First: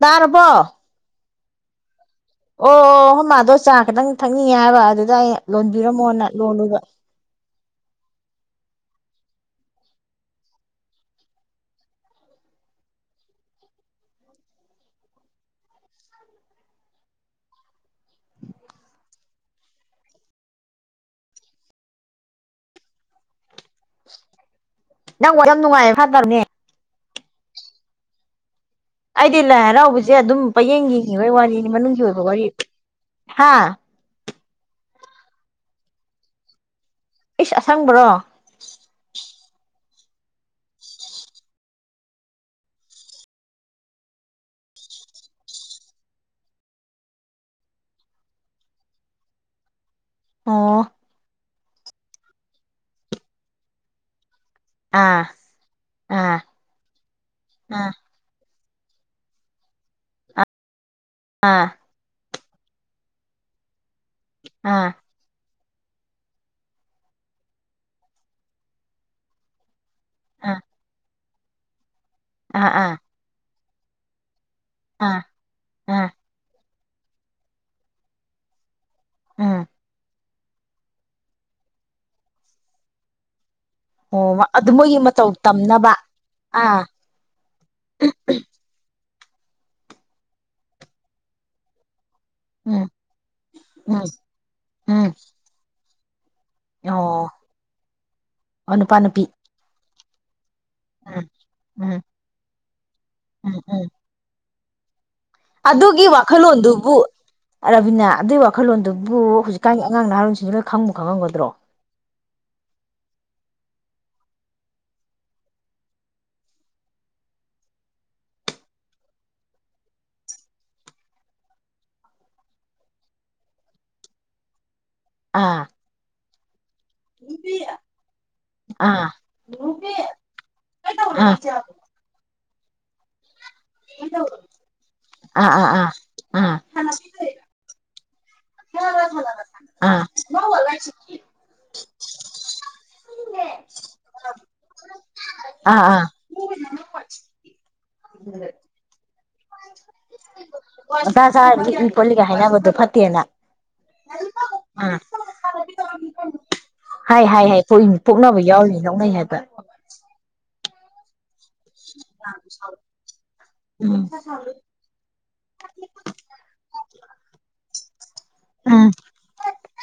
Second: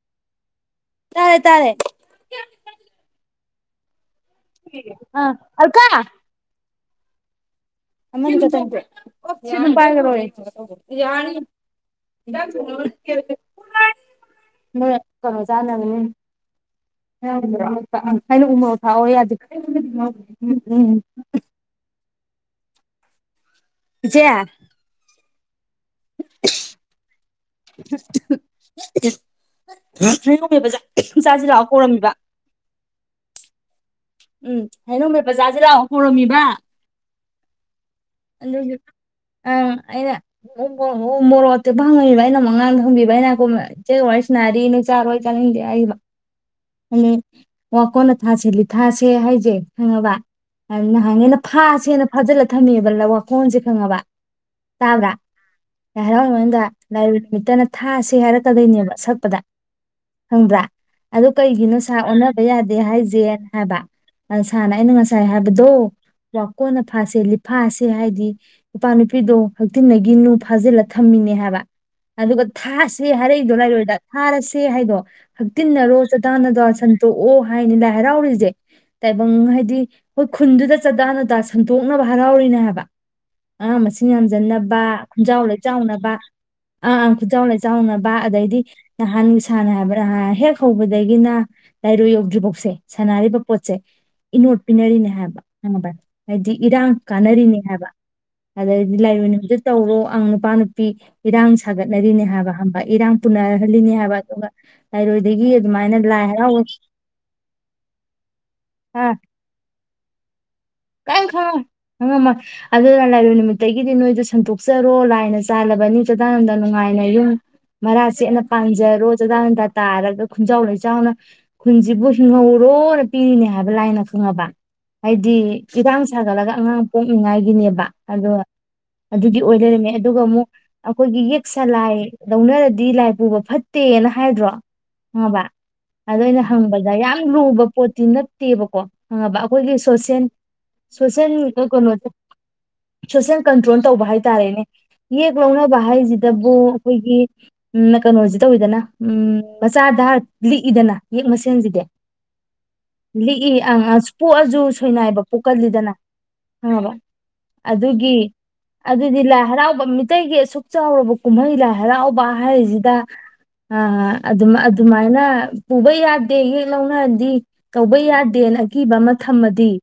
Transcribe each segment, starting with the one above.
ꯇꯔꯔꯕ ꯇꯥꯔꯦ ꯇꯥꯔꯦ ꯑꯣ ꯃꯥꯗꯣ ꯆꯥ ꯀꯗꯪ ꯊꯛꯅꯤꯡꯉꯦ ꯍꯥꯏꯕ ꯑꯗꯨꯗ ꯑꯩ ꯑꯥ ꯑꯜꯀꯥ ꯂꯣꯟꯕꯤꯔꯝꯃꯣꯅ ꯂꯣꯜꯂꯒ ꯄꯥꯏꯣꯏꯔꯦ ꯅꯣꯏ ꯀꯩꯅꯣ ꯆꯥꯅꯕ ꯎ ꯍꯥꯏꯅ ꯎꯃꯥꯎ ꯊꯥꯛꯑꯣ ꯌꯥ ꯎꯝ ꯎꯝ ꯦ ꯅ ꯑꯣꯔ ꯅꯨꯡꯉꯥꯏ ꯐꯥꯗꯔꯅꯦ [unintelligible] ꯑꯩꯗꯤ ꯂꯥꯏ ꯍꯔꯥꯎꯕꯁꯦ ꯑꯗꯨꯝ ꯍꯩꯅꯧ ꯃꯦꯠꯄ ꯄꯌꯦꯡ ꯌꯦꯡꯉꯤ ꯍꯣꯏ ꯆꯥꯁꯤ ꯂꯥꯛꯑꯣ ꯋꯥꯔꯤꯅꯤ ꯃꯅꯨꯡꯒꯤ ꯀꯧꯔꯝꯃꯤꯕ ꯑꯣꯏꯕ ꯋꯥꯔꯤ ꯍꯥꯥ ꯎꯝ ꯍꯂꯣ ꯃ ꯄꯆꯥꯥꯁꯤ ꯂꯥꯛ ꯍꯧꯔꯝꯃꯤꯕ ꯏꯁꯁ ꯑꯁꯪꯕ꯭ꯔꯣ ꯑ ꯑꯩꯅ ꯃꯣꯔꯣꯛꯠꯇꯨ ꯐꯪꯉꯕ ꯑꯩꯅ ꯃꯉꯥꯡꯗ ꯍꯪꯕꯤꯕ ꯍꯥꯏꯩꯅ ꯏꯆ ꯋꯥ ꯁꯅꯥꯔꯤ ꯅ ꯆꯥꯔꯣꯏ ꯆꯥꯅꯤꯡꯗꯦ ꯍꯥꯏꯕ ꯑ ꯋꯥ ꯀꯣꯟꯅ ꯊꯥꯁꯤꯜꯂꯤ ꯊꯥꯁꯦ ꯍꯥꯏꯖꯦ ꯍꯉꯕ ꯑꯣ ꯑꯗꯨꯅ ꯍꯅ ꯐꯥꯁꯦꯅ ꯐꯥꯖꯤꯜꯂ ꯊꯝꯃꯦꯕ ꯋꯥꯈꯜꯁꯦ ꯈꯪꯉꯕ ꯇꯥꯕ꯭ꯔꯥ ꯑꯥ ꯂ ꯍꯔꯥꯎ ꯑꯥ ꯃꯅꯨꯡꯗꯥꯏ ꯅꯨꯃꯤꯠꯇꯅ ꯑꯥ ꯊꯥꯁꯤ ꯍꯥꯏꯔꯛ ꯆꯀꯗꯣꯏꯅꯦꯕ ꯁꯛꯄꯗ ꯈꯪꯕ꯭ꯔꯥ ꯑꯗꯨ ꯑꯥ ꯀꯩꯒꯤꯅꯣ ꯁꯥ ꯑꯣꯟꯅ ꯕ ꯌꯥꯗꯦ ꯍꯥꯏꯁꯦꯅ ꯍꯥꯕ ꯑ ꯁꯥꯟꯅ ꯑꯥ ꯅꯨꯡ ꯉꯁꯥꯏ ꯍꯥꯏ ꯗꯣ ꯀꯣꯟꯅ ꯐꯥꯁꯦ ꯂꯤꯐꯥꯥꯁꯦ ꯍꯥꯏꯗꯤ ꯅꯨꯄꯥ ꯅꯨꯄꯤꯗꯣ ꯍꯧ ꯤꯟꯒꯤꯅꯨ ꯑꯥ ꯐꯥꯖꯤꯜꯂ ꯊꯝꯃꯤꯅꯦ ꯍꯥꯏ ꯕ ꯑꯗꯨꯒ ꯑꯥ ꯑꯥ ꯊꯥꯁꯦ ꯍꯥꯏꯔꯩꯗꯣꯅꯔꯣꯏ ꯥꯔ ꯁꯦ ꯍꯥꯏꯗꯣ ꯑꯥ ꯍꯛꯇꯤꯟꯅꯔꯣ ꯆꯗꯥꯅꯗ ꯁꯟꯇꯣꯛꯑꯣ ꯍꯥꯏꯅꯤ ꯂ ꯍꯔꯥꯎꯔꯤꯁꯦ [unintelligible] ꯇꯥꯏꯕꯪ ꯑꯥ ꯍꯥꯏꯗꯤ ꯍꯣꯏ ꯈꯨꯟꯗꯨꯗ ꯆꯥꯗꯥ ꯗꯥ ꯁꯟꯇꯣꯛꯅꯕ ꯍꯔꯥꯎꯔꯤꯅꯦ ꯍꯥꯏꯕ ꯑꯉꯥꯡ ꯃꯁꯤꯡ ꯎꯝ ꯑꯣ ꯑꯗꯨ ꯌꯥꯝꯖꯟꯅꯕ ꯃꯣꯏꯒꯤ ꯃꯇꯧ ꯈꯨꯟꯖꯥꯎ ꯇꯝꯅꯕ ꯂꯩꯆꯥꯎꯅꯕ ꯑꯥ ꯑ ꯑꯪ ꯈꯨꯟꯖꯥꯎ ꯂꯩꯆꯥꯎꯅꯕ ꯑꯗꯩꯗꯤ ꯅꯍꯥꯟ ꯅꯨꯡꯁꯥꯅ ꯍꯥꯏꯕ꯭ꯔꯥ ꯍꯦꯛ ꯍꯧꯕꯗꯒꯤꯅ ꯂꯥꯏꯔꯨ ꯌꯧ ꯗ꯭ꯔꯤꯕꯣꯛꯁꯦ ꯎꯝ ꯁꯥꯟꯅꯔꯤꯕ ꯄꯣꯠꯁꯦ ꯎꯝ ꯏꯅꯣꯠ ꯄꯤꯅꯔꯤꯅꯦ ꯎꯝ ꯍꯥꯏꯕ ꯃꯗ ꯍꯥꯏꯗꯤ ꯏꯔꯥꯡ ꯑꯣ ꯀꯥꯟꯅꯔꯤꯅꯦ ꯍꯥꯏꯕ ꯑꯣ ꯅꯨꯄꯥ ꯑꯗꯩꯗꯤ ꯅꯨꯄꯤ ꯂꯥꯏꯔꫭꯏ ꯅꯨꯃꯤꯠꯇ ꯇꯧꯔꯣ ꯑꯪ ꯅꯨꯄꯥ ꯄꯤ ꯎꯝ ꯏꯔꯥꯡ ꯎꯝ ꯁꯥꯒꯠꯅꯔꯤꯅꯤ ꯍꯥꯏꯕ ꯈꯪꯕ ꯏꯔꯥꯡ ꯎꯝ ꯎꯝ ꯄꯨꯅꯍꯜꯂꯤꯅꯤ ꯍꯥꯏꯕ ꯑꯗꯨꯒ ꯂꯥꯏꯔꯣꯏꯗꯒꯤ ꯑꯗꯨꯃꯥꯏꯅ ꯑꯗꯨꯒꯤ ꯂꯥꯏ ꯍꯔꯥꯎꯕ ꯋꯥꯈꯜꯂꯣꯟꯗꯨꯕꯨ ꯔꯕꯤꯅꯥ ꯑꯗꯨꯏ ꯋꯥꯈꯜꯂꯣꯟꯗꯨꯕꯨ ꯍꯧꯖꯤꯛꯀꯥꯟ ꯑꯉꯥꯡ ꯅꯥꯔꯣꯟꯁꯤꯡ ꯀꯥꯌꯤꯝ ꯈꯪ ꯉꯝꯃꫭꯏ ꯑꯗꯨꯅ ꯂꯥꯏꯔꫭꯏ ꯑꯗꯒꯤꯗꯤ ꯅꯣꯏꯖꯨ ꯁꯟꯗꯣꯛꯆꯔꯣ ꯂꯥꯏꯅ ꯆꯥꯜꯂꯕꯅꯤ ꯆꯗꯥꯅꯟꯗ ꯅꯨꯡꯉꯥꯏꯅ ꯌꯨꯝ ꯃꯔꯥ ꯁꯦꯠꯅ ꯄꯥꯟꯖꯔꯣ ꯆꯗꯥꯅꯟꯗꯥ ꯇꯥꯔꯒ ꯈꯨꯟꯖꯥꯎ ꯂꯩꯆꯥꯎꯅ ꯈꯨꯟꯁꯤꯕꯨ ꯍꯤꯡꯍꯧꯔꯣꯅ ꯄꯤꯔꯤꯅꯦ ꯍꯥꯏꯕ ꯂꯥꯏꯅ ꯈꯪꯉꯕ ꯍꯥꯏꯗꯤ ꯑꯥ ꯁꯖꯠꯂꯒ ꯑꯉꯥꯡ ꯄꯣꯛꯅꯤꯡꯉꯥꯏꯒꯤꯅꯦꯕ ꯑꯗꯣ ꯑꯥ ꯑꯗꯨꯗꯤ ꯑꯣꯏ ꯂꯩꯔꯝꯃꯦ ꯑꯗꯨꯒ ꯑꯃꯨꯛ ꯑꯩꯈꯣꯏꯒꯤ ꯑꯥ ꯑꯥ ꯌꯦꯛ ꯁꯂꯥꯏ ꯂꯧꯅꯔꯗꯤ ꯂꯥꯏ ꯄꯨꯕ ꯐꯠꯇꯦꯅ ꯍꯥꯏꯗ꯭ꯔꯣ ꯈꯪꯉꯕ ꯑꯥ ꯑꯗ ꯑꯩꯅ ꯍꯪꯕꯗ ꯌꯥꯝ ꯂꯨꯕ ꯄꯣꯠ ꯇꯤ ꯅꯠ ꯇꯦꯕꯀꯣ ꯈꯪꯉꯕ ꯑꯩꯈꯣꯏꯒꯤ ꯑꯥ ꯑꯥ ꯁꯣꯁꯦꯜ ꯁꯣꯁꯦꯜ ꯀꯩꯅꯣꯁꯦ ꯁꯣꯁꯦꯜ ꯀꯟꯇ꯭ꯔꯣꯜ ꯇꯧꯕ ꯍꯥꯏꯇꯥꯔꯦꯅꯦ ꯌꯦꯛ ꯂꯧꯅꯕ ꯑꯥ ꯑꯥ ꯍꯥꯏꯁꯤꯗꯕꯨ ꯑꯩꯈꯣꯏꯒꯤ ꯀꯩꯅꯣꯁꯦ ꯇꯧꯋꯤꯗꯅ ꯎ ꯃꯆꯥꯗ ꯂꯤꯛꯏꯗꯅ ꯃꯊꯥ ꯌꯦꯛ ꯁꯥꯔꯗꯤ ꯃꯁꯦꯟꯁꯤꯗꯤ ꯏ ꯈꯣꯠꯂꯤꯒ ꯍꯥꯏꯅꯕꯗꯣ ꯐꯠꯇꯦꯅ ꯂꯤꯛꯏ ꯑꯪ ꯑ ꯄꯣꯛꯑꯁꯨ ꯑꯥ ꯁꯣꯏꯅꯥꯏꯕ ꯄꯣꯛꯀꯜꯂꯤꯗꯅ ꯈꯪꯉꯕ ꯍꯥꯏ ꯍꯥꯏ ꯍꯥꯏ ꯄꯣꯛꯏꯅꯤ ꯑꯗꯨꯒꯤ ꯄꯣꯛꯅꯕ ꯌꯥꯎꯔꯤꯅꯤ ꯂꯧꯅꯩ ꯑꯗꯨꯗꯤ ꯍꯥꯏꯕ ꯂꯥꯏ ꯍꯔꯥꯎꯕ ꯃꯤꯇꯩꯒꯤ ꯑꯁꯨꯛ ꯆꯥꯎꯔ ꯀꯨꯝꯍꯩ ꯂꯥꯏ ꯍꯔꯥꯎꯕ ꯍꯥꯏꯔꯤꯁꯤꯗ ꯎꯝ ꯑꯗꯨꯝ ꯑꯗꯨꯃꯥꯏꯅ ꯄꯨꯕ ꯌꯥꯗꯦ ꯌꯦꯛ ꯂꯧꯅꯔꯗꯤ ꯀꯧꯕꯥ ꯌꯥ ꯗꯦꯅ ꯎꯝ ꯑꯀꯤꯕ ꯑꯃ ꯊꯝꯃꯗꯤ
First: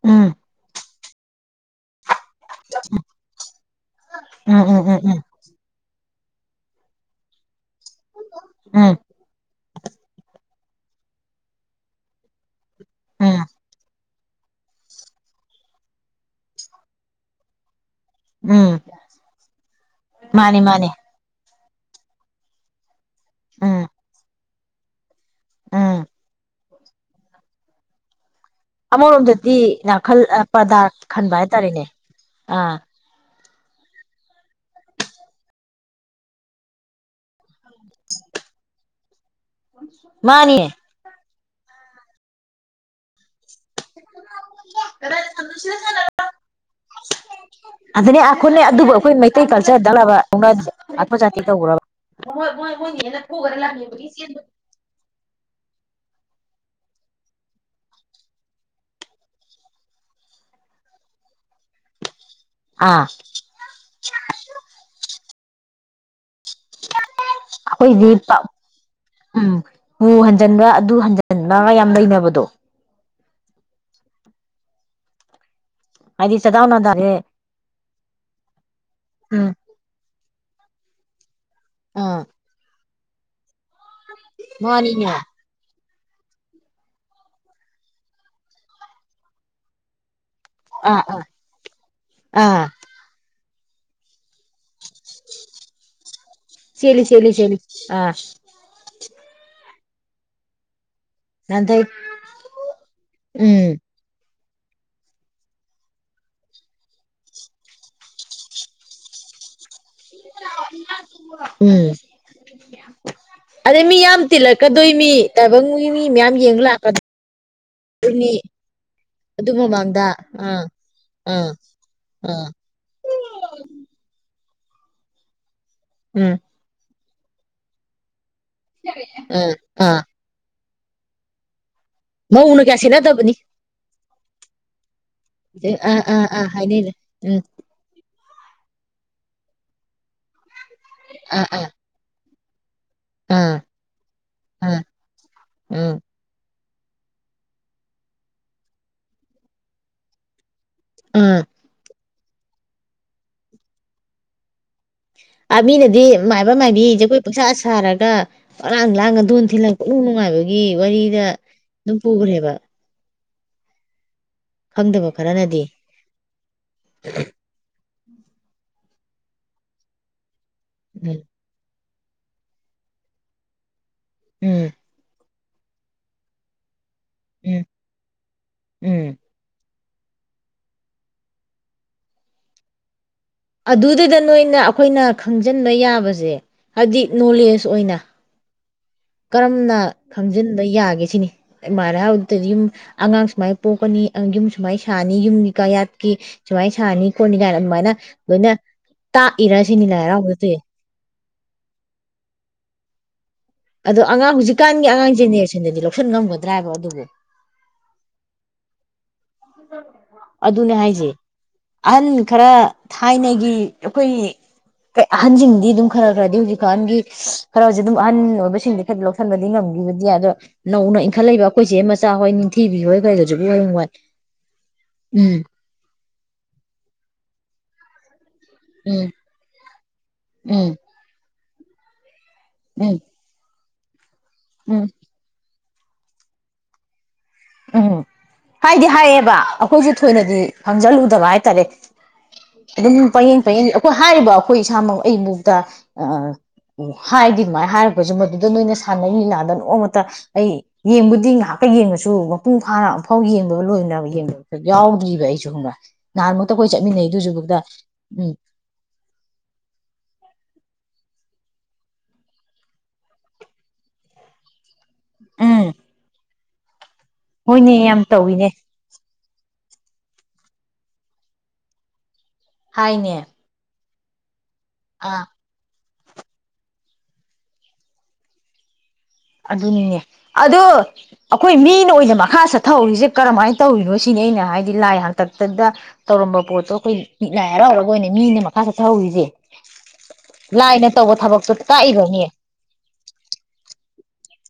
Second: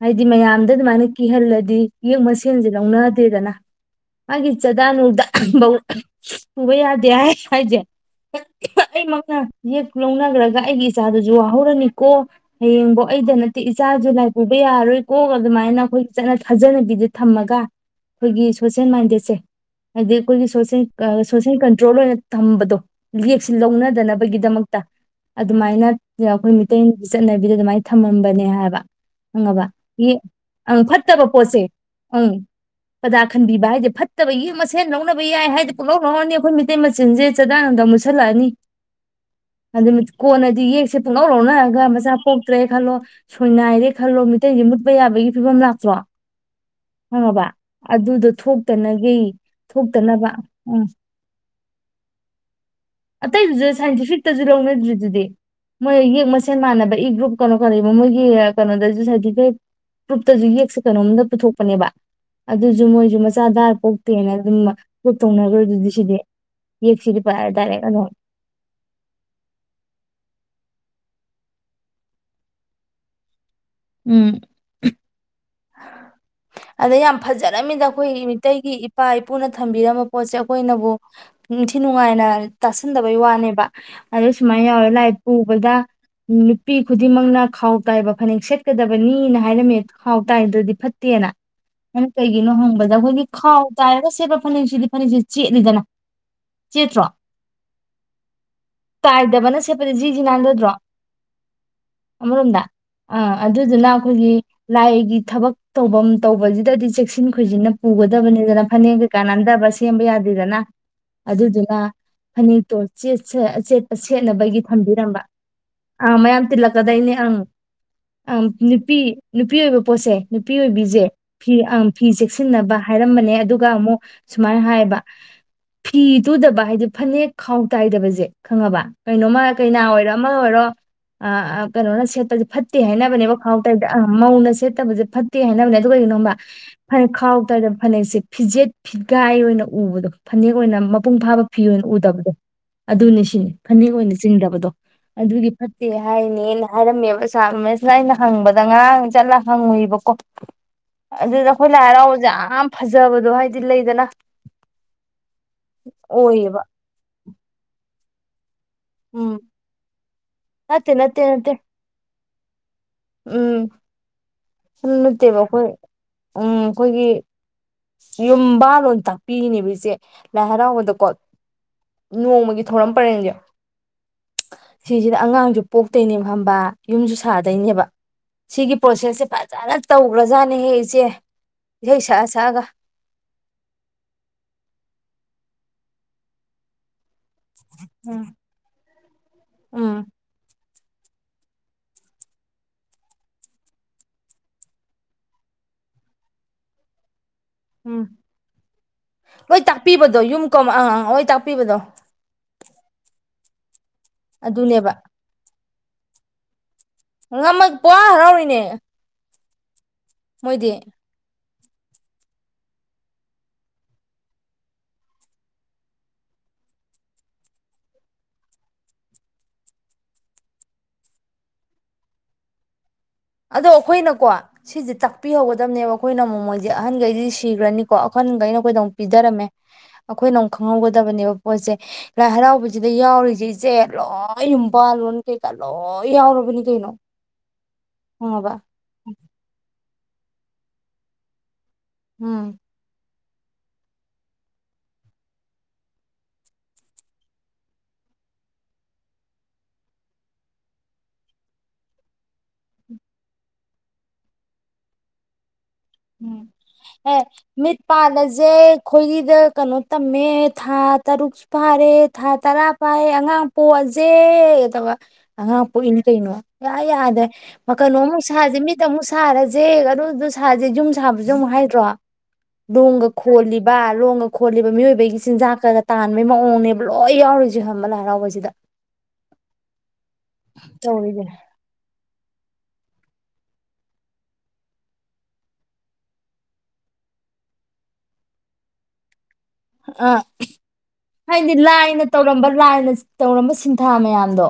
ꯍꯥꯏꯗꯤ ꯎꯝ ꯃꯌꯥꯝꯗ ꯑꯗꯨꯃꯥꯏꯅ ꯀꯤꯍꯜꯂꯗꯤ ꯌꯦꯛ ꯃꯁꯦꯟꯁꯦ ꯂꯧꯅꯗꯦꯗꯅ ꯃꯥꯒꯤ ꯎꯝ ꯎꯝ ꯎꯝ ꯆꯗꯥꯅꯨꯗꯧ [inaudible] ꯎꯕ ꯌꯥꯗꯦ ꯍꯥꯏ ꯍꯥꯏꯖꯦ ꯎꯝ ꯎꯝ [unintelligible] ꯌꯦꯛ ꯂꯧꯅꯈ꯭ꯔꯒ ꯑꯩꯒꯤ ꯏꯆꯥꯗꯨꯁꯨ ꯋꯥꯍꯧꯔꯅꯤꯀꯣ ꯍꯌꯦꯡꯕꯣ ꯑꯩꯗ ꯎꯝ ꯅꯠꯇꯦ ꯏꯆꯥꯁꯨ ꯄꯨꯕ ꯌꯥꯔꯣꯏꯀꯣ ꯑꯗꯨꯃꯥꯏꯅ ꯑꯩꯈꯣꯏꯒꯤ ꯆꯠꯅ ꯊꯥꯖꯅꯕꯤꯗ ꯊꯝꯃꯒ ꯑꯩꯈꯣꯏꯒꯤ ꯎꯝ ꯁꯣꯁꯦꯜ ꯃꯥꯏꯟꯗꯦꯠꯁꯦ ꯍꯥꯏꯗꯤ ꯑꯩꯈꯣꯏꯒꯤ ꯃꯥꯅꯤ ꯁꯣ ꯃꯥꯅꯤ ꯁꯣ ꯭ꯔꯣꯜ ꯑꯣꯏꯅ ꯊꯝꯕꯗꯣ ꯂꯦꯛꯁꯤ ꯎꯝ ꯂꯧꯅꯗꯅꯕꯒꯤꯗꯃꯛꯛꯇ ꯑꯗꯨꯃꯥꯏꯅ ꯎꯝ ꯑꯩꯈꯣꯏ ꯃꯤꯇꯩꯒꯤ ꯆꯠꯅꯕꯤꯗ ꯑꯗꯨꯃꯥꯏꯅ ꯊꯝꯃꯝꯕꯅꯦ ꯍꯥꯏꯕ ꯑꯃꯣꯟꯣ ꯗꯤ ꯈꯪꯉꯕ ꯅꯥꯀꯜ ꯌꯦ ꯑꯪ ꯄ꯭ꯔꯗꯔꯊ ꯐꯠꯇꯕ ꯈꯟꯕ ꯄꯣꯠꯁꯦ ꯍꯥꯏꯇꯥꯔꯦꯅꯦ ꯑꯪ ꯑꯥ ꯄ꯭ꯔꯗꯥ ꯈꯟꯕꯤꯕ ꯍꯥꯏꯗꯤ ꯐꯠꯇꯕꯒꯤ ꯃꯁꯦꯟ ꯂꯧꯅꯕ ꯌꯥꯏ ꯍꯥꯏꯗꯤ ꯄꯨꯂꯥꯎ ꯂꯧꯔꯅꯤ ꯑꯩꯈꯣꯏ ꯃꯤꯇꯩ ꯃꯆꯤꯟꯁꯦ ꯆꯗꯥꯅꯗ ꯃꯨꯁꯜꯂꯥꯅꯤ ꯑꯗꯨ ꯀꯣꯅꯗꯤ ꯃꯥꯅꯦ ꯌꯦꯁꯦꯄꯨꯡꯉ ꯣꯅ ꯍꯥꯏꯒ ꯃꯆꯥ ꯄꯣꯛꯇ꯭ꯔꯦ ꯈꯜꯂꯣ ꯁꯣꯏꯅꯅꯥꯏꯔꯦ ꯈꯜꯂꯣ ꯃꯤꯇꯩꯁꯦ ꯃꯨꯠꯄ ꯌꯥꯕꯒꯤ ꯐꯤꯕꯝ ꯂꯥꯛꯇ꯭ꯔꯣ ꯈꯪꯉꯕ ꯑꯗꯨꯅꯦ ꯑꯗꯨꯗꯣ ꯑꯩꯈꯣꯏꯅꯦ ꯑꯗꯨꯕꯨ ꯊꯣꯛꯇꯅꯒꯤ ꯑꯩꯈꯣꯏ ꯃꯩꯇꯩ ꯀꯜꯆꯔ ꯗꯠꯂꯕ ꯊꯣꯛꯇꯅꯕ ꯎꯝ ꯑꯩꯈꯣꯏ ꯖꯥꯇꯤ ꯇꯧꯈ꯭ꯔꯕ ꯑꯇꯩꯗꯨꯁꯨ ꯁꯥꯏꯟꯇꯤꯐꯤꯛꯇꯁꯨ ꯂꯧꯅꯗ꯭ꯔꯤꯗꯨꯗꯤ ꯃꯣꯏ ꯌꯦꯛ ꯃꯁꯦꯟ ꯃꯥꯟꯅꯕ ꯏ ꯒ꯭ꯔꯨꯞ ꯀꯩꯅꯣ ꯀꯕ ꯃꯣꯏꯒꯤ ꯀꯩꯅꯣꯗꯁꯨ ꯁꯥꯔꯇꯤꯐꯤꯀꯦꯠ ꯄ꯭ꯔꯨꯞꯇꯁꯨ ꯌꯦꯛꯁꯦ ꯀꯩꯅꯣꯝꯗ ꯄꯨꯊꯣꯛꯄꯅꯦꯕ ꯑꯗꯨꯁꯨ ꯑꯥ ꯃꯣꯏꯁꯨ ꯃꯆꯥ ꯗꯥꯔ ꯄꯣꯛꯇꯦꯅ ꯑꯗꯨꯝ ꯀꯣꯛ ꯇꯧꯅꯈ꯭ꯔꯗꯨꯗꯤ ꯁꯤꯦ ꯑꯩꯈꯣꯏꯗꯤ ꯎꯝ ꯎ ꯍꯟꯖꯟꯕ꯭ꯔꯥ ꯑꯗꯨ ꯍꯟꯖꯤꯟ ꯃꯥꯒꯥ ꯌꯥꯝ ꯂꯩꯅꯕꯗꯣ ꯎꯝ ꯍꯥꯏꯗꯤ ꯆꯗꯥꯎ ꯑꯗ ꯌꯥꯝ ꯅꯥꯗꯥꯁꯦ ꯐꯖꯔꯃꯤꯗ ꯑꯩꯈꯣꯏ ꯃꯤꯇꯩꯩꯒꯤ ꯏꯄꯥ ꯏꯄꯨꯅ ꯎꯝ ꯊꯝꯕꯤꯔꯝꯕ ꯄꯣꯠꯁꯦ ꯑꯩꯈꯣꯏꯅꯕꯨ ꯏ ꯊ ꯅꯨꯅꯨꯡꯉ ꯑꯥ ꯍꯥꯏꯥꯏꯅꯔ ꯇ ꯊꯟꯗꯕꯩ ꯋꯥꯅꯦꯕ ꯑꯗꯣ ꯁꯨꯃꯥꯏꯅ ꯌꯥꯎꯋꯦ ꯃꯥꯅꯤꯅꯦ ꯂꯥꯏ ꯑꯥ ꯄꯨꯕꯗ ꯅꯨꯄꯤ ꯈꯨꯗꯤꯡꯃꯛꯅ ꯈꯥꯎ ꯇꯥꯏꯕ ꯐꯅꯦꯛ ꯁꯦꯠꯀꯗꯕꯅꯤꯅ ꯍꯥꯏꯔꯝꯃꯦ ꯥꯏꯗꯨꯗꯤ ꯑꯥ ꯐꯠꯇꯦꯅ ꯑꯗꯨꯅ ꯀꯩꯒꯤꯅꯣ ꯑꯥ ꯍꯪꯕꯗ ꯑꯩꯈꯣꯏꯒꯤ ꯍꯥꯎ ꯇꯥꯏꯒꯣ ꯁꯤꯕ ꯐꯁꯤꯗꯤ ꯐꯅꯦꯛꯁꯤ ꯆꯦꯠꯂꯤꯗꯅ ꯆꯦꯠꯇ꯭ꯔꯣ ꯆꯦꯜꯂꯤ ꯆꯦꯜꯂꯤ ꯆꯦꯜꯂꯤ ꯑꯥ ꯇꯥꯏꯗꯕꯅ ꯖꯤ ꯖꯤ ꯅꯅꯥꯟꯗꯗ꯭ꯔꯣ ꯅꯥꯟꯊꯩ ꯑꯃꯔꯣꯝꯗ ꯑꯥ ꯎꯝ ꯑꯗꯨꯗꯨꯅ ꯑꯩꯈꯣꯏꯒꯤ ꯂꯥꯏꯒꯤ ꯊꯕꯛ ꯇꯧꯐꯝ ꯇꯧꯕꯁꯤꯗꯗꯤ ꯆꯦꯛꯁꯤꯟ ꯈꯣꯏꯁꯤꯟꯅ ꯄꯨꯒꯗꯕꯅꯤꯗꯅ ꯐꯅꯦꯛ ꯀꯩꯀꯥꯅꯟꯗꯕ ꯁꯦꯝꯕ ꯌꯥꯗꯦꯗꯅ ꯑꯗꯨꯗꯨꯅ ꯎꯝ ꯑꯗꯩ ꯐꯅꯛꯇꯣꯆꯦꯠꯄ ꯃꯤ ꯌꯥꯝ ꯁꯦꯠꯅꯕꯒꯤ ꯇꯤꯜꯂꯛꯀꯗꯣꯏ ꯊꯝꯕꯤꯔꯝꯕ ꯃꯤ ꯇꯥꯏꯕꯪꯒꯤ ꯃꯤ ꯑꯪ ꯃꯌꯥꯝ ꯌꯦꯡꯕ ꯇꯤꯜꯂꯛꯀꯗꯣꯏꯅꯦ ꯑꯪ ꯂꯥꯛꯀꯗꯣꯏꯅꯤ ꯑꯪ ꯅꯨꯄꯤ ꯑꯗꯨ ꯅꯨꯄꯤ ꯑꯣꯏꯕ ꯃꯃꯥꯡꯗ ꯄꯣꯠꯁꯦ ꯅꯨꯄꯤ ꯑꯥ ꯑꯣꯏꯕꯤꯁꯦ ꯑꯥ ꯐꯤ ꯐꯤ ꯑꯥ ꯆꯦꯛꯁꯤꯟꯅꯕ ꯍꯥꯏꯔꯝꯕꯅꯦ ꯑꯗꯨꯒ ꯑꯃꯨꯛ ꯁꯨꯃꯥꯏ ꯍꯥꯏꯌꯦꯕ ꯐꯤ ꯎꯝ ꯇꯨꯗꯕ ꯍꯥꯏꯗꯤ ꯐꯅꯦꯛ ꯈꯥꯎ ꯇꯥꯏꯗꯕꯁꯦ ꯈꯪꯉꯕ ꯀꯩꯅꯣꯃ ꯑꯥ ꯀꯩꯅꯥ ꯑꯥ ꯑꯣꯏꯔꯣ ꯑꯃ ꯑꯣꯏꯔꯣ ꯑ ꯑ ꯀꯩꯅꯣꯅ ꯁꯦꯠꯄꯁꯦ ꯃꯧꯅ ꯐꯠꯇꯦ ꯀꯌꯥ ꯍꯥꯏꯅꯕꯅꯦꯕ ꯁꯦꯠꯅꯗꯕꯅꯤ ꯈꯥꯎ ꯇ ꯑ ꯃꯧꯅ ꯁꯦꯠꯇꯕꯁꯦ ꯐꯠꯇꯦ ꯍꯥꯏꯅꯕꯅꯦ ꯑꯗꯨ ꯑꯥ ꯀꯩꯒꯤꯅꯣ ꯑꯥ ꯈꯪꯕ ꯑꯥ ꯍꯥꯏꯅꯩꯅꯦ ꯐꯅꯦꯛ ꯈꯥꯎ ꯎꯝ ꯇꯔꯗ ꯐꯅꯦꯛꯁꯦ ꯐꯤꯖꯦꯠ ꯐꯤꯒꯥꯏ ꯑꯣꯏꯅ ꯎꯕꯗꯣ ꯐꯅꯦꯛ ꯑꯣꯏꯅ ꯃꯄꯨꯡ ꯐꯥꯕ ꯑꯥ ꯐꯤ ꯑꯥ ꯑꯣꯏꯅ ꯎꯗꯕꯗꯣ ꯑꯗꯨꯅꯤ ꯁꯤꯅꯤ ꯑꯥ ꯐꯅꯦꯛ ꯑꯣꯏꯅ ꯆꯤꯡꯗꯕꯗꯣ ꯑꯥ ꯑꯗꯨꯗꯤ ꯐꯠꯇꯦ ꯎꯝ ꯍꯥꯏꯅꯦꯅ ꯍꯥꯏꯔꯝꯃꯦꯕ ꯁꯥꯔ ꯔꯣꯃꯦꯁꯅ ꯑꯩꯅ ꯍꯪꯕꯗ ꯗ ꯉꯔꯥꯡ ꯆꯠꯂ ꯍꯪꯉꯨꯏꯕꯀꯣ ꯎꯝ ꯑꯗꯨꯗ ꯑꯩꯈꯣꯏꯅ ꯍꯔꯥꯎꯕꯁꯦ ꯌꯥꯝ ꯐꯖꯕꯗꯣ ꯍꯥꯏꯗꯤ ꯂꯩꯗꯅ ꯑ ꯃꯤꯅꯗꯤ ꯃꯥꯏꯕ ꯑꯣꯏꯌꯦꯕ ꯃꯥꯏꯕꯤ ꯖꯒꯣꯏ ꯄꯪꯁꯥ ꯁꯥꯔꯒ ꯒ ꯇ ꯑꯂꯥꯡ ꯂꯥꯡꯉꯥ ꯎꯝ ꯗꯣꯟ ꯊꯤꯜꯂ ꯄꯪꯅꯨꯡ ꯅꯨꯡꯉꯥꯏꯕꯒꯤ ꯅꯠꯇꯦ ꯅꯠꯇꯦ ꯋꯥꯔꯤꯗ ꯅꯠꯇꯦ ꯑꯗꯨꯝ ꯄꯨꯈ꯭ꯔꯦꯕ [inaudible] ꯎꯝ ꯁꯝ ꯈꯪꯗꯕ ꯅꯠꯇꯦꯕ ꯈꯔꯅꯗꯤ ꯑꯩꯈꯣꯏ ꯎꯝ ꯑꯩꯈꯣꯏꯒꯤ ꯌꯨꯝꯕ ꯕꯥꯟ ꯂꯣꯟ ꯇꯥꯛꯄꯤꯔꯤꯅꯦꯕ ꯏꯆꯦ ꯂꯥꯏ ꯍꯔꯥꯎꯕꯗꯀꯣ ꯎꯝ ꯅꯣꯡꯃꯒꯤ ꯊꯧꯔꯝ ꯄꯔꯦꯡꯁꯦ ꯎꯝ ꯁꯤꯁꯤꯗ ꯑꯉꯥꯡꯁꯨ ꯄꯣꯛꯇꯩꯅꯦ ꯈꯪꯕꯥ ꯌꯨꯝꯁꯨ ꯎꯝ ꯁꯥꯗꯣꯏꯅꯦꯕ ꯁꯤꯒꯤ ꯎꯝ ꯄ꯭ꯔꯣꯁꯦꯁꯁꯦ ꯐꯖꯟꯅ ꯇꯧꯈ꯭ꯔꯖꯥꯠꯅꯦꯍꯦꯛ ꯏꯆꯦ ꯏꯁꯩ ꯁꯛꯑ ꯁꯛꯑꯒ ꯑꯗꯨꯗꯨꯩꯗ ꯅꯣꯏꯅ ꯑꯩꯈꯣꯏꯅ ꯈꯪꯖꯤꯟꯕ ꯌꯥꯕꯁꯦ ꯍꯥꯏꯗꯤ ꯅꯣꯂꯦꯖ ꯑꯣꯏꯅ ꯎꯝ ꯀꯔꯝꯅ ꯎꯝ ꯈꯪꯖꯤꯟꯕ ꯌꯥ ꯒꯦ ꯁꯤꯅꯤ [unintelligible] ꯌꯨꯝ ꯑꯉꯥꯡ ꯁꯨꯃꯥꯏꯅ ꯄꯣꯛꯀꯅꯤ ꯑꯪ ꯌꯨꯝ ꯁꯨꯃꯥꯏꯅ ꯁꯥꯅꯤ ꯌꯨꯝꯒꯤ ꯀꯥꯌꯥꯠꯀꯤ ꯁꯨꯃꯥꯏꯅ ꯁꯥꯅꯤ ꯈꯣꯠꯅꯤ ꯀꯥꯏꯅ ꯑꯗꯨꯃꯥꯏꯅ ꯎꯝ ꯂꯣꯏꯅ ꯇꯥꯛꯏꯔꯥ ꯁꯤꯅꯤ ꯂꯥꯏ ꯍꯔꯥꯎꯕꯗ ꯇꯧꯏ ꯀꯄꯤꯄꯤꯕꯗꯣ ꯑꯗꯣ ꯑꯉꯥꯡ ꯍꯧꯖꯤꯛꯀꯥꯟꯒꯤ ꯑꯉꯥꯡꯁꯦꯅꯦ ꯁꯤꯗꯗꯤ ꯂꯧꯁꯟ ꯉꯝꯒꯗ꯭ꯔꯥ ꯍꯥꯏꯕ ꯑꯗꯨ ꯉꯝꯒ ꯄꯣ ꯍꯔꯥꯎꯔꯤꯅꯦ ꯁꯤꯦ ꯃꯣꯏꯗꯤ ꯑꯗꯨꯅꯦ ꯍꯥꯏꯁꯦ ꯑꯍꯟ ꯈꯔ ꯊꯥꯏꯅꯒꯤ ꯑꯩꯈꯣꯏ ꯑꯍꯟꯁꯤꯡꯗꯤ ꯑꯗꯨꯝ ꯈꯔ ꯈꯔꯗꯤ ꯍꯧꯖꯤꯛꯀ ꯑꯍꯟꯒꯤ ꯈꯔ ꯍꯧꯖꯤ ꯑꯗꯨꯝ ꯑꯍꯟ ꯑꯣꯏꯕꯁꯤꯡꯗꯤ ꯈꯔ ꯂꯧꯁꯤꯟꯕꯗꯤ ꯉꯝꯈꯤꯕꯗꯤ ꯑꯗꯣ ꯅꯧꯅ ꯏꯟꯈꯠꯂꯛꯏꯕ ꯑꯩꯈꯣꯏꯁꯦ ꯃꯆꯥ ꯍꯣꯏ ꯅꯤꯡꯊꯤꯕꯤ ꯍꯣꯏ ꯑꯗꯣ ꯗꯅꯨꯡ ꯋꯥ ꯑꯩꯈꯣꯏꯅꯀꯣ ꯁꯤꯁꯦ ꯇꯥꯛꯄꯤꯍꯧꯒꯗꯕꯅꯦꯕ ꯑꯩꯈꯣꯏꯅ ꯃꯣꯃꯣꯏꯁꯦ ꯑꯍꯟꯈꯩꯗꯤ ꯁꯤꯈ꯭ꯔꯅꯤꯀꯣ ꯋꯥꯈꯟꯈꯩꯅ ꯑꯩꯈꯣꯏꯗ ꯑꯃꯨꯛ ꯎꯝ ꯄꯤꯖꯔꯝꯃꯦ ꯑꯩꯈꯣꯏꯅ ꯑꯃꯨꯛ ꯎꯝ ꯈꯪꯍꯧꯒꯗꯕꯅꯦꯕ ꯀꯁꯦ ꯂꯥꯏ ꯍꯔꯥꯎꯕꯁꯤꯗ ꯎꯝ ꯌꯥꯎꯔꯤꯁꯦ ꯏꯆꯦ ꯌꯥ ꯎꯝ ꯑꯌꯨꯝꯕꯥꯥꯜꯣꯣꯟꯇ ꯂ ꯌꯥꯎꯔꯕꯨ ꯀꯩꯅꯩꯅꯣ ꯎꯝꯝ ꯍꯥꯏꯗꯤ ꯍꯥꯏꯌꯦꯕ ꯍꯧꯈꯖꯤꯛ ꯊꯣꯏꯅꯗꯤ ꯐꯪꯖꯜꯂꯨꯗꯕ ꯍꯥꯏꯇꯥꯔꯦ ꯎꯝ ꯑ ꯄꯌꯦꯡ ꯄꯌꯦꯡ ꯑꯩꯈꯣꯏ ꯍꯥꯏꯔꯤꯕ ꯑꯩꯈꯣꯏ ꯏꯁꯥꯃꯛ ꯑꯩ ꯃꯨꯛꯇ ꯍꯥꯏꯗꯤ ꯑꯗꯨꯃꯥꯏꯅ ꯍꯥꯏꯔꯛꯄꯁꯨ ꯃꯗꯨꯗ ꯅꯣꯏꯅ ꯁꯥꯟꯅꯅꯤ ꯂꯥꯟꯗ ꯅꯣꯡꯃꯇ ꯑꯩ ꯌꯦꯡꯕꯨꯗꯤ ꯉꯥꯏꯍꯥꯛꯀ ꯌꯦꯡꯉꯁꯨ ꯃꯄꯨꯡ ꯐꯥꯅ ꯑꯃꯝꯐꯥꯎ ꯌꯦꯡꯕ ꯂꯣꯏ ꯌꯦꯡꯕ ꯌꯥꯎꯗ꯭ꯔꯤꯕ ꯑꯩꯁꯨ ꯁꯨꯝꯕ ꯎꯝ ꯑꯦ ꯃꯤꯠ ꯎꯝ ꯄꯥꯜꯂꯁꯦ ꯑꯩꯈꯣꯏꯒꯤꯗ ꯀꯩꯅꯣ ꯇꯝꯃꯦ ꯊꯥ ꯇꯔꯨꯛꯁꯨ ꯐꯥꯔꯦ ꯊꯥ ꯇꯔꯥ ꯐꯥꯏꯌꯦꯦ ꯑꯉꯥꯡ ꯄꯣꯛꯑꯁꯦ ꯑꯗꯨꯒ ꯑꯉ ꯎꯝ ꯑꯣ ꯏꯅ ꯀꯩꯅꯩꯅꯣ ꯌꯥꯗ ꯍꯣꯏꯅꯦ ꯃꯈꯜ ꯅꯨ ꯌꯥꯝ ꯑꯃꯨꯛ ꯇꯧꯋꯤꯅꯦ ꯁꯥꯖꯦ ꯃꯤ ꯇ ꯑꯃꯨꯛ ꯁꯔꯁꯦꯒꯨ ꯑꯗꯨ ꯁꯥ ꯍꯧ ꯌꯨꯝ ꯁꯥꯕꯁꯨ ꯑꯃꯨꯛ ꯍꯥꯏꯗ꯭ꯔꯣ ꯣꯡꯒ ꯍꯥꯏꯅꯦ ꯈꯣꯂꯤꯕꯜ ꯔꯣꯡ ꯈꯣꯠꯂꯤꯕ ꯃꯤꯑꯣꯏꯕꯒꯤ ꯑꯥ ꯆꯤꯟꯖꯥꯛ ꯈꯔꯒ ꯇꯥꯟꯕꯩ ꯃꯑꯣꯡꯅꯦꯕ ꯂꯣꯏ ꯌꯥꯎꯔꯤꯁꯦ ꯍꯕ ꯂꯥꯏꯔꯥꯎꯕꯁꯤꯗ ꯑꯗꯨꯅꯤꯅꯦ ꯑꯗꯨ ꯇꯧꯔꯤꯁꯦ ꯑꯩꯈꯣꯏ ꯃꯤꯅ ꯑꯣꯏꯅꯃꯛ ꯃꯈꯥ ꯆꯠꯊꯍꯧꯔꯤꯁꯦ ꯀꯔꯝꯍꯥꯏꯅ ꯇꯧꯔꯤꯅꯣ ꯁꯤꯅꯤ ꯑꯩꯅ ꯍꯥꯏꯗꯤ ꯂꯥꯏ ꯍꯥꯛꯇꯛꯇꯗ ꯇꯧꯔꯝꯕ ꯄꯣꯠꯇꯣ ꯑꯩꯈꯣꯏ ꯃꯤꯠ ꯂꯥꯏ ꯍꯔꯥꯎꯔꯔꯕ ꯑꯣꯏꯅ ꯃꯤꯅꯦ ꯃꯈꯥ ꯆꯠꯊꯍꯧꯔꯤꯁꯦ ꯑ ꯂꯥꯏꯅ ꯇꯧꯕ ꯊꯕꯛꯇꯣ ꯍꯥꯏꯗꯤ ꯂꯥꯏꯅ ꯇꯥꯛꯏꯕꯅꯦ ꯇꯧꯔꯝꯕ ꯂꯥꯏꯅ ꯇꯧꯔꯝꯕ ꯁꯤꯟꯊꯥ ꯃꯌꯥꯝꯗꯣ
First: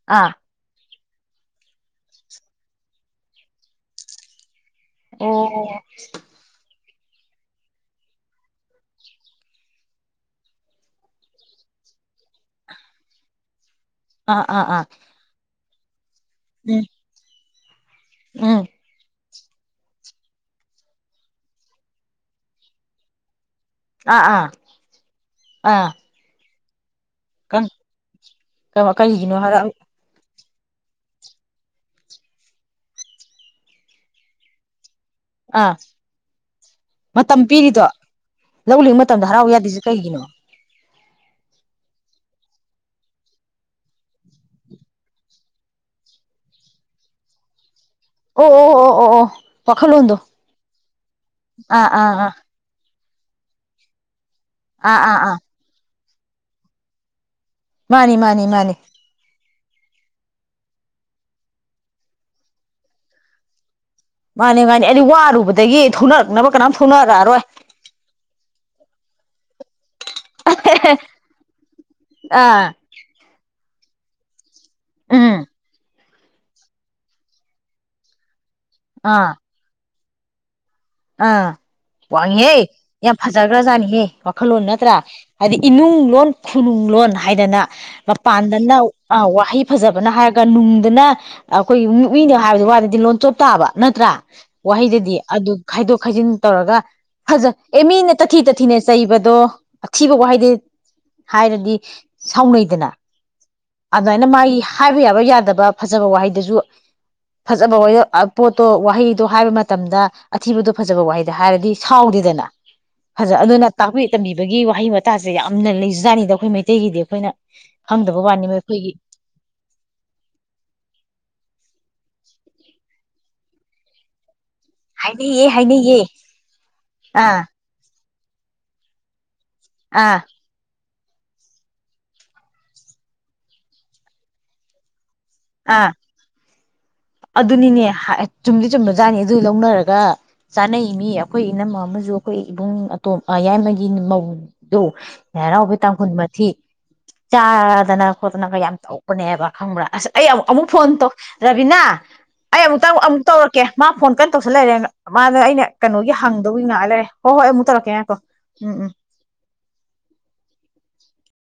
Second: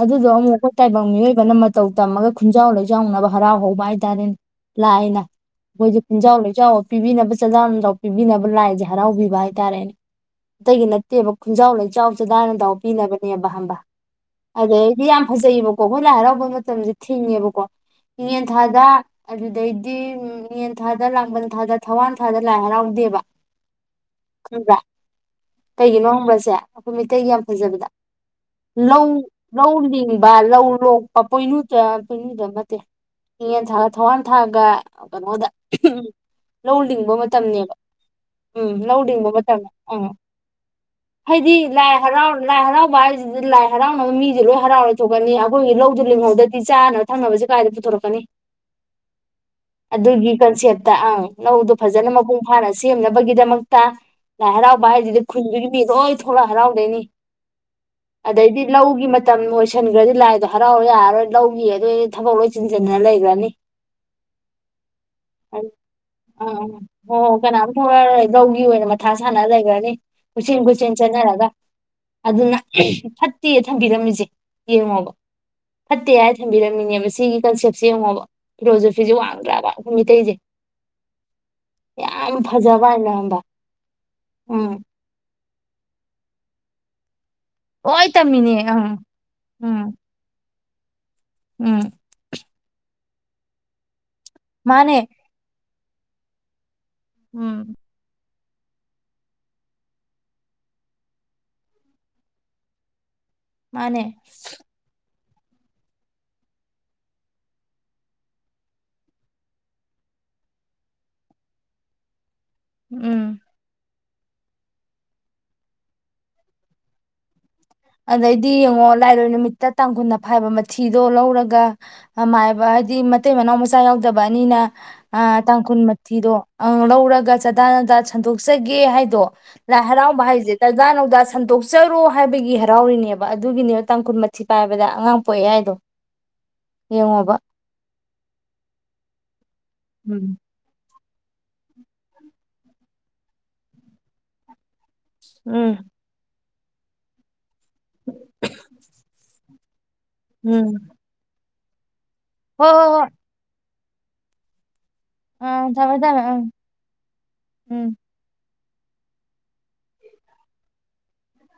ꯑꯗꯨꯗꯣ ꯑꯥ ꯑꯃꯨꯛ ꯈꯣꯏ ꯇꯥꯏꯕꯪ ꯃꯤꯑꯣꯏꯕꯅ ꯃꯇꯧ ꯇꯝꯃꯒ ꯈꯨꯟꯖꯥꯎ ꯂꯩꯖꯥꯎꯅꯕ ꯍꯔꯥꯎ ꯍꯧꯕ ꯍꯥꯏ ꯇꯔꯦꯅꯦ ꯂꯥꯏꯅ ꯑꯣ ꯑꯈꯣꯏꯖꯨ ꯈꯨꯟꯖꯥꯎ ꯂꯩꯆꯥꯎ ꯄꯤꯕꯤꯅꯕ [unintelligible] ꯄꯤꯕꯤꯅꯕ ꯂꯥꯏꯖꯦ ꯍꯔꯥꯎꯕꯤ ꯕ ꯍꯥꯏꯇꯥꯔꯦ ꯑꯇꯩꯒꯤ ꯅꯠꯇꯦꯕ ꯈꯨꯟꯖꯥꯎ ꯂꯩ ꯆꯥꯎ ꯆꯗꯥ ꯅꯗꯥꯎ ꯄꯤꯅꯕꯅꯦꯕ ꯍꯝꯕ ꯑꯥ ꯑꯥ ꯑꯥ ꯑꯗꯩꯗꯤ ꯌꯥꯝ ꯐꯖꯩꯕ ꯀꯣꯈꯣꯏ ꯂꯥꯏ ꯍꯔꯥꯎ ꯕ ꯎꯝ ꯃꯇꯝꯖꯦ ꯊꯤꯡꯉꯦ ꯕꯀꯣ ꯏꯉꯦꯟ ꯎꯝ ꯊꯥꯗ ꯑꯗꯨꯗꯩꯗꯤ ꯏꯉꯦꯟ ꯊꯥꯗ ꯂꯥꯡꯕꯜ ꯊꯥꯗ ꯊꯋꯥꯟ ꯊꯥꯗ ꯂꯥꯏ ꯍꯔꯥꯎꯗꯦꯕ ꯑꯥ ꯑꯥ ꯈꯪꯕ꯭ꯔ ꯑꯥ ꯀꯩꯒꯤꯅꯣ ꯈꯪꯕꯔ꯭ ꯁꯦ ꯈꯣꯏ ꯃꯤꯇꯩꯒꯤ ꯌꯥꯝ ꯐꯖꯕꯤꯗ ꯀ ꯂꯧ ꯀꯔꯤꯒꯤꯅꯣ ꯍꯥꯏꯔꯛ ꯂꯧ ꯂꯤꯡ ꯕꯥ ꯂꯧ ꯂꯣꯛꯄ ꯄꯣꯏꯅꯨꯗ ꯄꯣꯏꯅꯨꯗ ꯅꯠꯇꯦ ꯏꯉꯦꯟ ꯊꯥꯒ ꯊꯧꯋꯥꯟ ꯊꯥꯒ ꯀꯩꯅꯣꯗ ꯑꯥ ꯂꯧ ꯂꯤꯡꯕ ꯃꯇꯝꯅꯦꯕ ꯎꯝ ꯇꯝꯗ ꯂꯤꯡꯕ ꯍꯔꯥꯎꯕ ꯃꯇꯝ ꯌꯥꯗꯤꯖꯤ ꯎꯝ ꯀꯩꯒꯤꯅꯣ ꯍꯥꯏꯗꯤ ꯂꯥꯏ ꯍꯔꯥꯎ ꯂꯥꯏ ꯍꯔꯥꯎꯕ ꯍꯥꯏꯖꯤꯗꯤ ꯂꯥꯏ ꯍꯔꯥꯎꯅꯕ ꯃꯤꯖꯦ ꯂꯣꯏ ꯍꯔꯥꯎꯔ ꯂꯩꯊꯣꯛꯈꯥꯅꯤ ꯑꯈꯣꯏꯒꯤ ꯂꯧꯗꯨ ꯂꯤꯡꯍꯧꯗꯗꯤ ꯆꯥꯅ ꯊꯛꯅꯕꯖꯦ ꯀꯥꯏꯗ ꯄꯨꯊꯣꯔꯛ ꯀꯅꯤ ꯑꯣ ꯑꯣ ꯑꯣ ꯑꯣ ꯑꯣ ꯋꯥꯈꯜꯂꯣꯟꯗꯣ ꯑꯗꯨꯒꯤ ꯀꯟꯁꯦꯞꯇ ꯑꯪ ꯂꯧꯗꯣ ꯑꯥ ꯐꯖꯅ ꯑꯥ ꯑꯥ ꯃꯄꯨꯡ ꯐꯥꯅ ꯁꯦ ꯁꯦꯝꯅꯕꯒꯤꯗꯃꯛ ꯇꯥ ꯂꯥꯏꯍꯥꯔꯥꯎꯕ ꯑꯥ ꯑꯥ ꯍꯥꯏꯖꯤꯗꯤ ꯑꯥ ꯈꯨꯟꯗꯨꯒꯤ ꯃꯤꯂꯣꯏ ꯊꯣꯛ ꯊꯣꯛꯂꯍꯔꯥꯎꯗꯅꯤ ꯃꯥꯅꯤ ꯃꯥꯅꯤ ꯑꯗꯩꯗꯤ ꯃꯥꯅꯤ ꯂꯧꯒꯤ ꯃꯇꯝ ꯂꯣꯏꯁꯟꯒꯔꯥꯗꯤ ꯂꯥꯏꯗꯣ ꯍꯔꯥꯎ ꯌꯥꯔꯣꯏ ꯂꯧꯒꯤ ꯑꯗꯨ ꯊꯕꯛ ꯂꯣꯏ ꯆꯤꯟꯖꯟꯅ ꯂꯩꯒꯔꯥꯅꯤ ꯃꯥꯅꯤ ꯃꯥꯅꯤ ꯑꯗꯨ ꯋꯥꯔꯨꯕꯗꯒꯤ ꯊꯣꯛꯅꯔꯛꯅꯕ ꯑꯪ ꯀꯅꯥꯝ ꯍꯣ ꯊꯧꯅꯔꯔꯛꯑꯔꯣꯏ ꯀꯅꯥꯝ ꯊꯣꯛꯂꯛꯑꯔꯣꯏ ꯂꯧꯒꯤ ꯑꯣꯏꯅ ꯃꯊꯥ ꯁꯥꯟꯅ ꯂꯩꯒꯔꯥꯅꯤ ꯀꯨꯏꯆꯦꯟ ꯀꯨꯏꯆꯦꯟ ꯆꯠꯟꯅꯔꯒ ꯑꯗꯨꯅ ꯑꯥ ꯐꯠꯇꯦ ꯊꯝꯕꯤꯔꯝꯃꯤꯖꯦ ꯌꯦꯡꯉꯣꯕ ꯎꯝ ꯐꯠꯇꯦ ꯍꯥꯏ ꯊꯝꯕꯤꯔꯝꯃꯤꯅꯦꯕ ꯁꯤꯒꯤ ꯀꯟꯁꯦꯞꯁꯦ ꯌꯦꯡꯉꯣꯕ ꯐꯤꯂꯣꯁꯣꯐꯤꯖꯦ ꯋꯥꯡꯗ꯭ꯔꯥꯕ ꯃꯤꯇꯩꯩꯖꯦ ꯑ ꯋꯥꯡꯉꯤꯍꯦ ꯐꯖꯕ ꯍꯥꯏꯅ ꯌꯥꯝ ꯐꯖ ꯈꯪꯕ꯭ꯔꯥ ꯖꯒ꯭ꯔ ꯖꯥꯅꯤꯍꯦ ꯋꯥꯈꯜꯂꯣꯟ ꯎꯝ ꯅꯠꯇ꯭ꯔꯥ ꯍꯥꯏꯗꯤ ꯏꯅꯨꯡ ꯂꯣꯟ ꯈꯨꯅꯨꯡ ꯂꯣꯟ ꯍꯥꯏꯗꯅ ꯂꯣꯏ ꯇꯝꯃꯤꯅꯦ ꯃꯄꯥꯟꯗꯅ ꯑꯪ ꯋꯥꯍꯩ ꯎꯝ ꯐꯖꯕꯅ ꯍꯥꯏꯔꯒ ꯅꯨꯡꯗꯅ ꯎꯝ ꯑꯩꯈꯣꯏꯒꯤ ꯃꯤꯅ ꯍꯥꯏꯕꯗꯤ ꯋꯥꯗꯗꯤ ꯂꯣꯟ ꯆꯣꯞꯇꯥꯥꯕ ꯅꯠꯇ꯭ꯔꯥ ꯃꯥꯅꯦ ꯋꯥꯍꯩꯗꯗꯤ ꯑꯗꯨ ꯈꯥꯏꯗꯣꯛ ꯈꯥꯏꯖꯤꯟ ꯇꯧꯔꯒ ꯍꯖ ꯎꯝ ꯑꯦꯃꯤꯅꯦ ꯇꯥꯊꯤ ꯇꯥꯊꯤꯅ ꯆꯩꯕꯗꯣ ꯑꯊꯤꯕ ꯋꯥꯍꯩꯗꯤ ꯍꯥꯏꯔꯗꯤ ꯁꯥꯎꯅꯩꯗꯅ ꯃꯥꯅꯦ ꯑꯗꯨꯃꯥꯏꯅ ꯃꯥꯒꯤ ꯍꯥꯏꯕ ꯌꯥꯕ ꯌꯥꯦ ꯌꯥꯗꯕ ꯐꯖꯕ ꯋꯥꯍꯩꯗꯨꯁꯨ ꯐꯖꯕ ꯋꯥꯍꯩ ꯄꯣꯠꯇꯣ ꯋꯥꯍꯩꯗꯣ ꯍꯥꯏꯕ ꯃꯇꯝꯗ ꯑꯊꯤꯕꯗꯣ ꯐꯖꯕ ꯋꯥꯍꯩꯗ ꯍꯥꯏꯔꯗꯤ ꯁꯥꯎꯗꯦꯗꯅ ꯐꯖꯩ ꯎꯝ ꯑꯗꯨꯅ ꯇꯥꯛꯄꯤ ꯇꯝꯕꯤꯕꯒꯤ ꯋꯥꯍꯩ ꯋꯥꯇꯥꯁꯦ ꯌꯥꯝꯅ ꯂꯩꯖꯥꯠꯅꯤꯗ ꯑꯩꯈꯣꯏ ꯃꯩꯇꯩꯒꯤꯗꯤ ꯑꯩꯈꯣꯏꯅ ꯈꯪꯗꯕ ꯋꯥꯅꯤ ꯑꯗꯩꯗꯤ ꯌꯦꯡꯉꯣ ꯑꯩꯈꯣꯏꯒꯤ ꯂꯥꯏꯔꯣꯏ ꯅꯨꯃꯤꯠꯇ ꯇꯥꯡꯈꯨꯜꯅ ꯐꯥꯏꯕ ꯃꯊꯤꯗꯣ ꯂꯧꯔꯒ ꯥꯏꯕ ꯍꯥꯏꯗꯤ ꯃꯇꯩ ꯃꯅꯥꯎ ꯃꯆꯥ ꯌꯥꯎꯗꯕ ꯑꯅꯤꯅ ꯑ ꯍꯥꯏꯅꯩꯌꯦ ꯇꯥꯡꯀꯨꯟ ꯍꯥꯏꯅꯩꯌꯦ ꯃꯊꯤꯗꯨꯣ ꯑ ꯂꯧꯔꯒ ꯑꯥ ꯆꯗꯥꯅ ꯁꯟꯗꯣꯛꯆꯒꯦ ꯍꯥꯏꯗꯣ ꯂꯍꯔꯥꯎ ꯑꯥ ꯍꯥꯏꯖꯦꯅ ꯗ ꯁꯟꯗꯣꯛꯆꯔꯣ ꯍꯥꯏꯕꯒꯤ ꯍꯔꯥꯎꯔꯤꯅꯦꯕ ꯑꯗꯨꯒꯤꯅꯦꯕ ꯇꯥꯡ ꯀꯨꯟ ꯃꯊꯤ ꯄꯥꯏꯕꯗ ꯑꯉꯥꯡ ꯄꯣꯛꯑꯦ ꯍꯥꯏꯗꯣ ꯑ ꯌꯦꯡꯉꯣꯕ ꯑꯗꯨꯅꯤꯅꯦ ꯆꯨꯝꯗꯤ ꯆꯨꯝꯕ ꯖꯥꯠꯅꯤ ꯂꯧꯅꯔꯒ ꯎꯝ ꯆꯥꯅꯩ ꯃꯤ ꯑꯩꯈꯣꯏ ꯏꯅꯝꯃ ꯑꯃꯁꯨ ꯑꯩꯈꯣꯏ ꯏꯕꯨꯡ ꯑꯇꯣꯝꯌꯥꯏꯃꯒꯤ ꯃꯧꯗꯨ ꯎꯝ ꯌꯥꯔꯥꯎꯥꯎꯕ ꯇꯥꯡꯈꯨꯟ ꯃꯊꯤ ꯆꯥꯗꯅ ꯈꯣꯠꯇꯅꯒ ꯌꯥꯝ ꯇꯧꯄꯅꯦꯕ ꯈꯪꯕ꯭ꯔꯥ ꯑꯁ ꯑꯩ ꯑꯃꯨꯛ ꯎꯝ ꯐꯣꯟ ꯇ ꯔꯕꯤꯅꯥ ꯑꯩ ꯍꯣꯏ ꯍꯣꯏ ꯑꯃꯨꯛꯇꯪ ꯍꯣꯏ ꯑꯃꯨꯛ ꯇꯧꯔꯛꯀꯦ ꯃꯥ ꯐꯣꯟ ꯀꯩꯅꯣ ꯇꯧꯁꯜ ꯂꯩꯔꯦ ꯃꯥꯅ ꯑꯩꯅ ꯑꯥ ꯊꯝꯃꯦ ꯀꯩꯅꯣꯒꯤ ꯊꯝꯃꯦ ꯑꯪ ꯍꯪꯗꯧꯒꯤ ꯉꯥꯏ ꯂꯩꯔꯦ ꯍꯣꯏ ꯍꯣꯏ ꯑꯃꯨꯛ ꯎꯝ ꯇꯧꯔꯛꯀꯦ ꯍꯥꯏꯀꯣ ꯎꯝ ꯎꯝ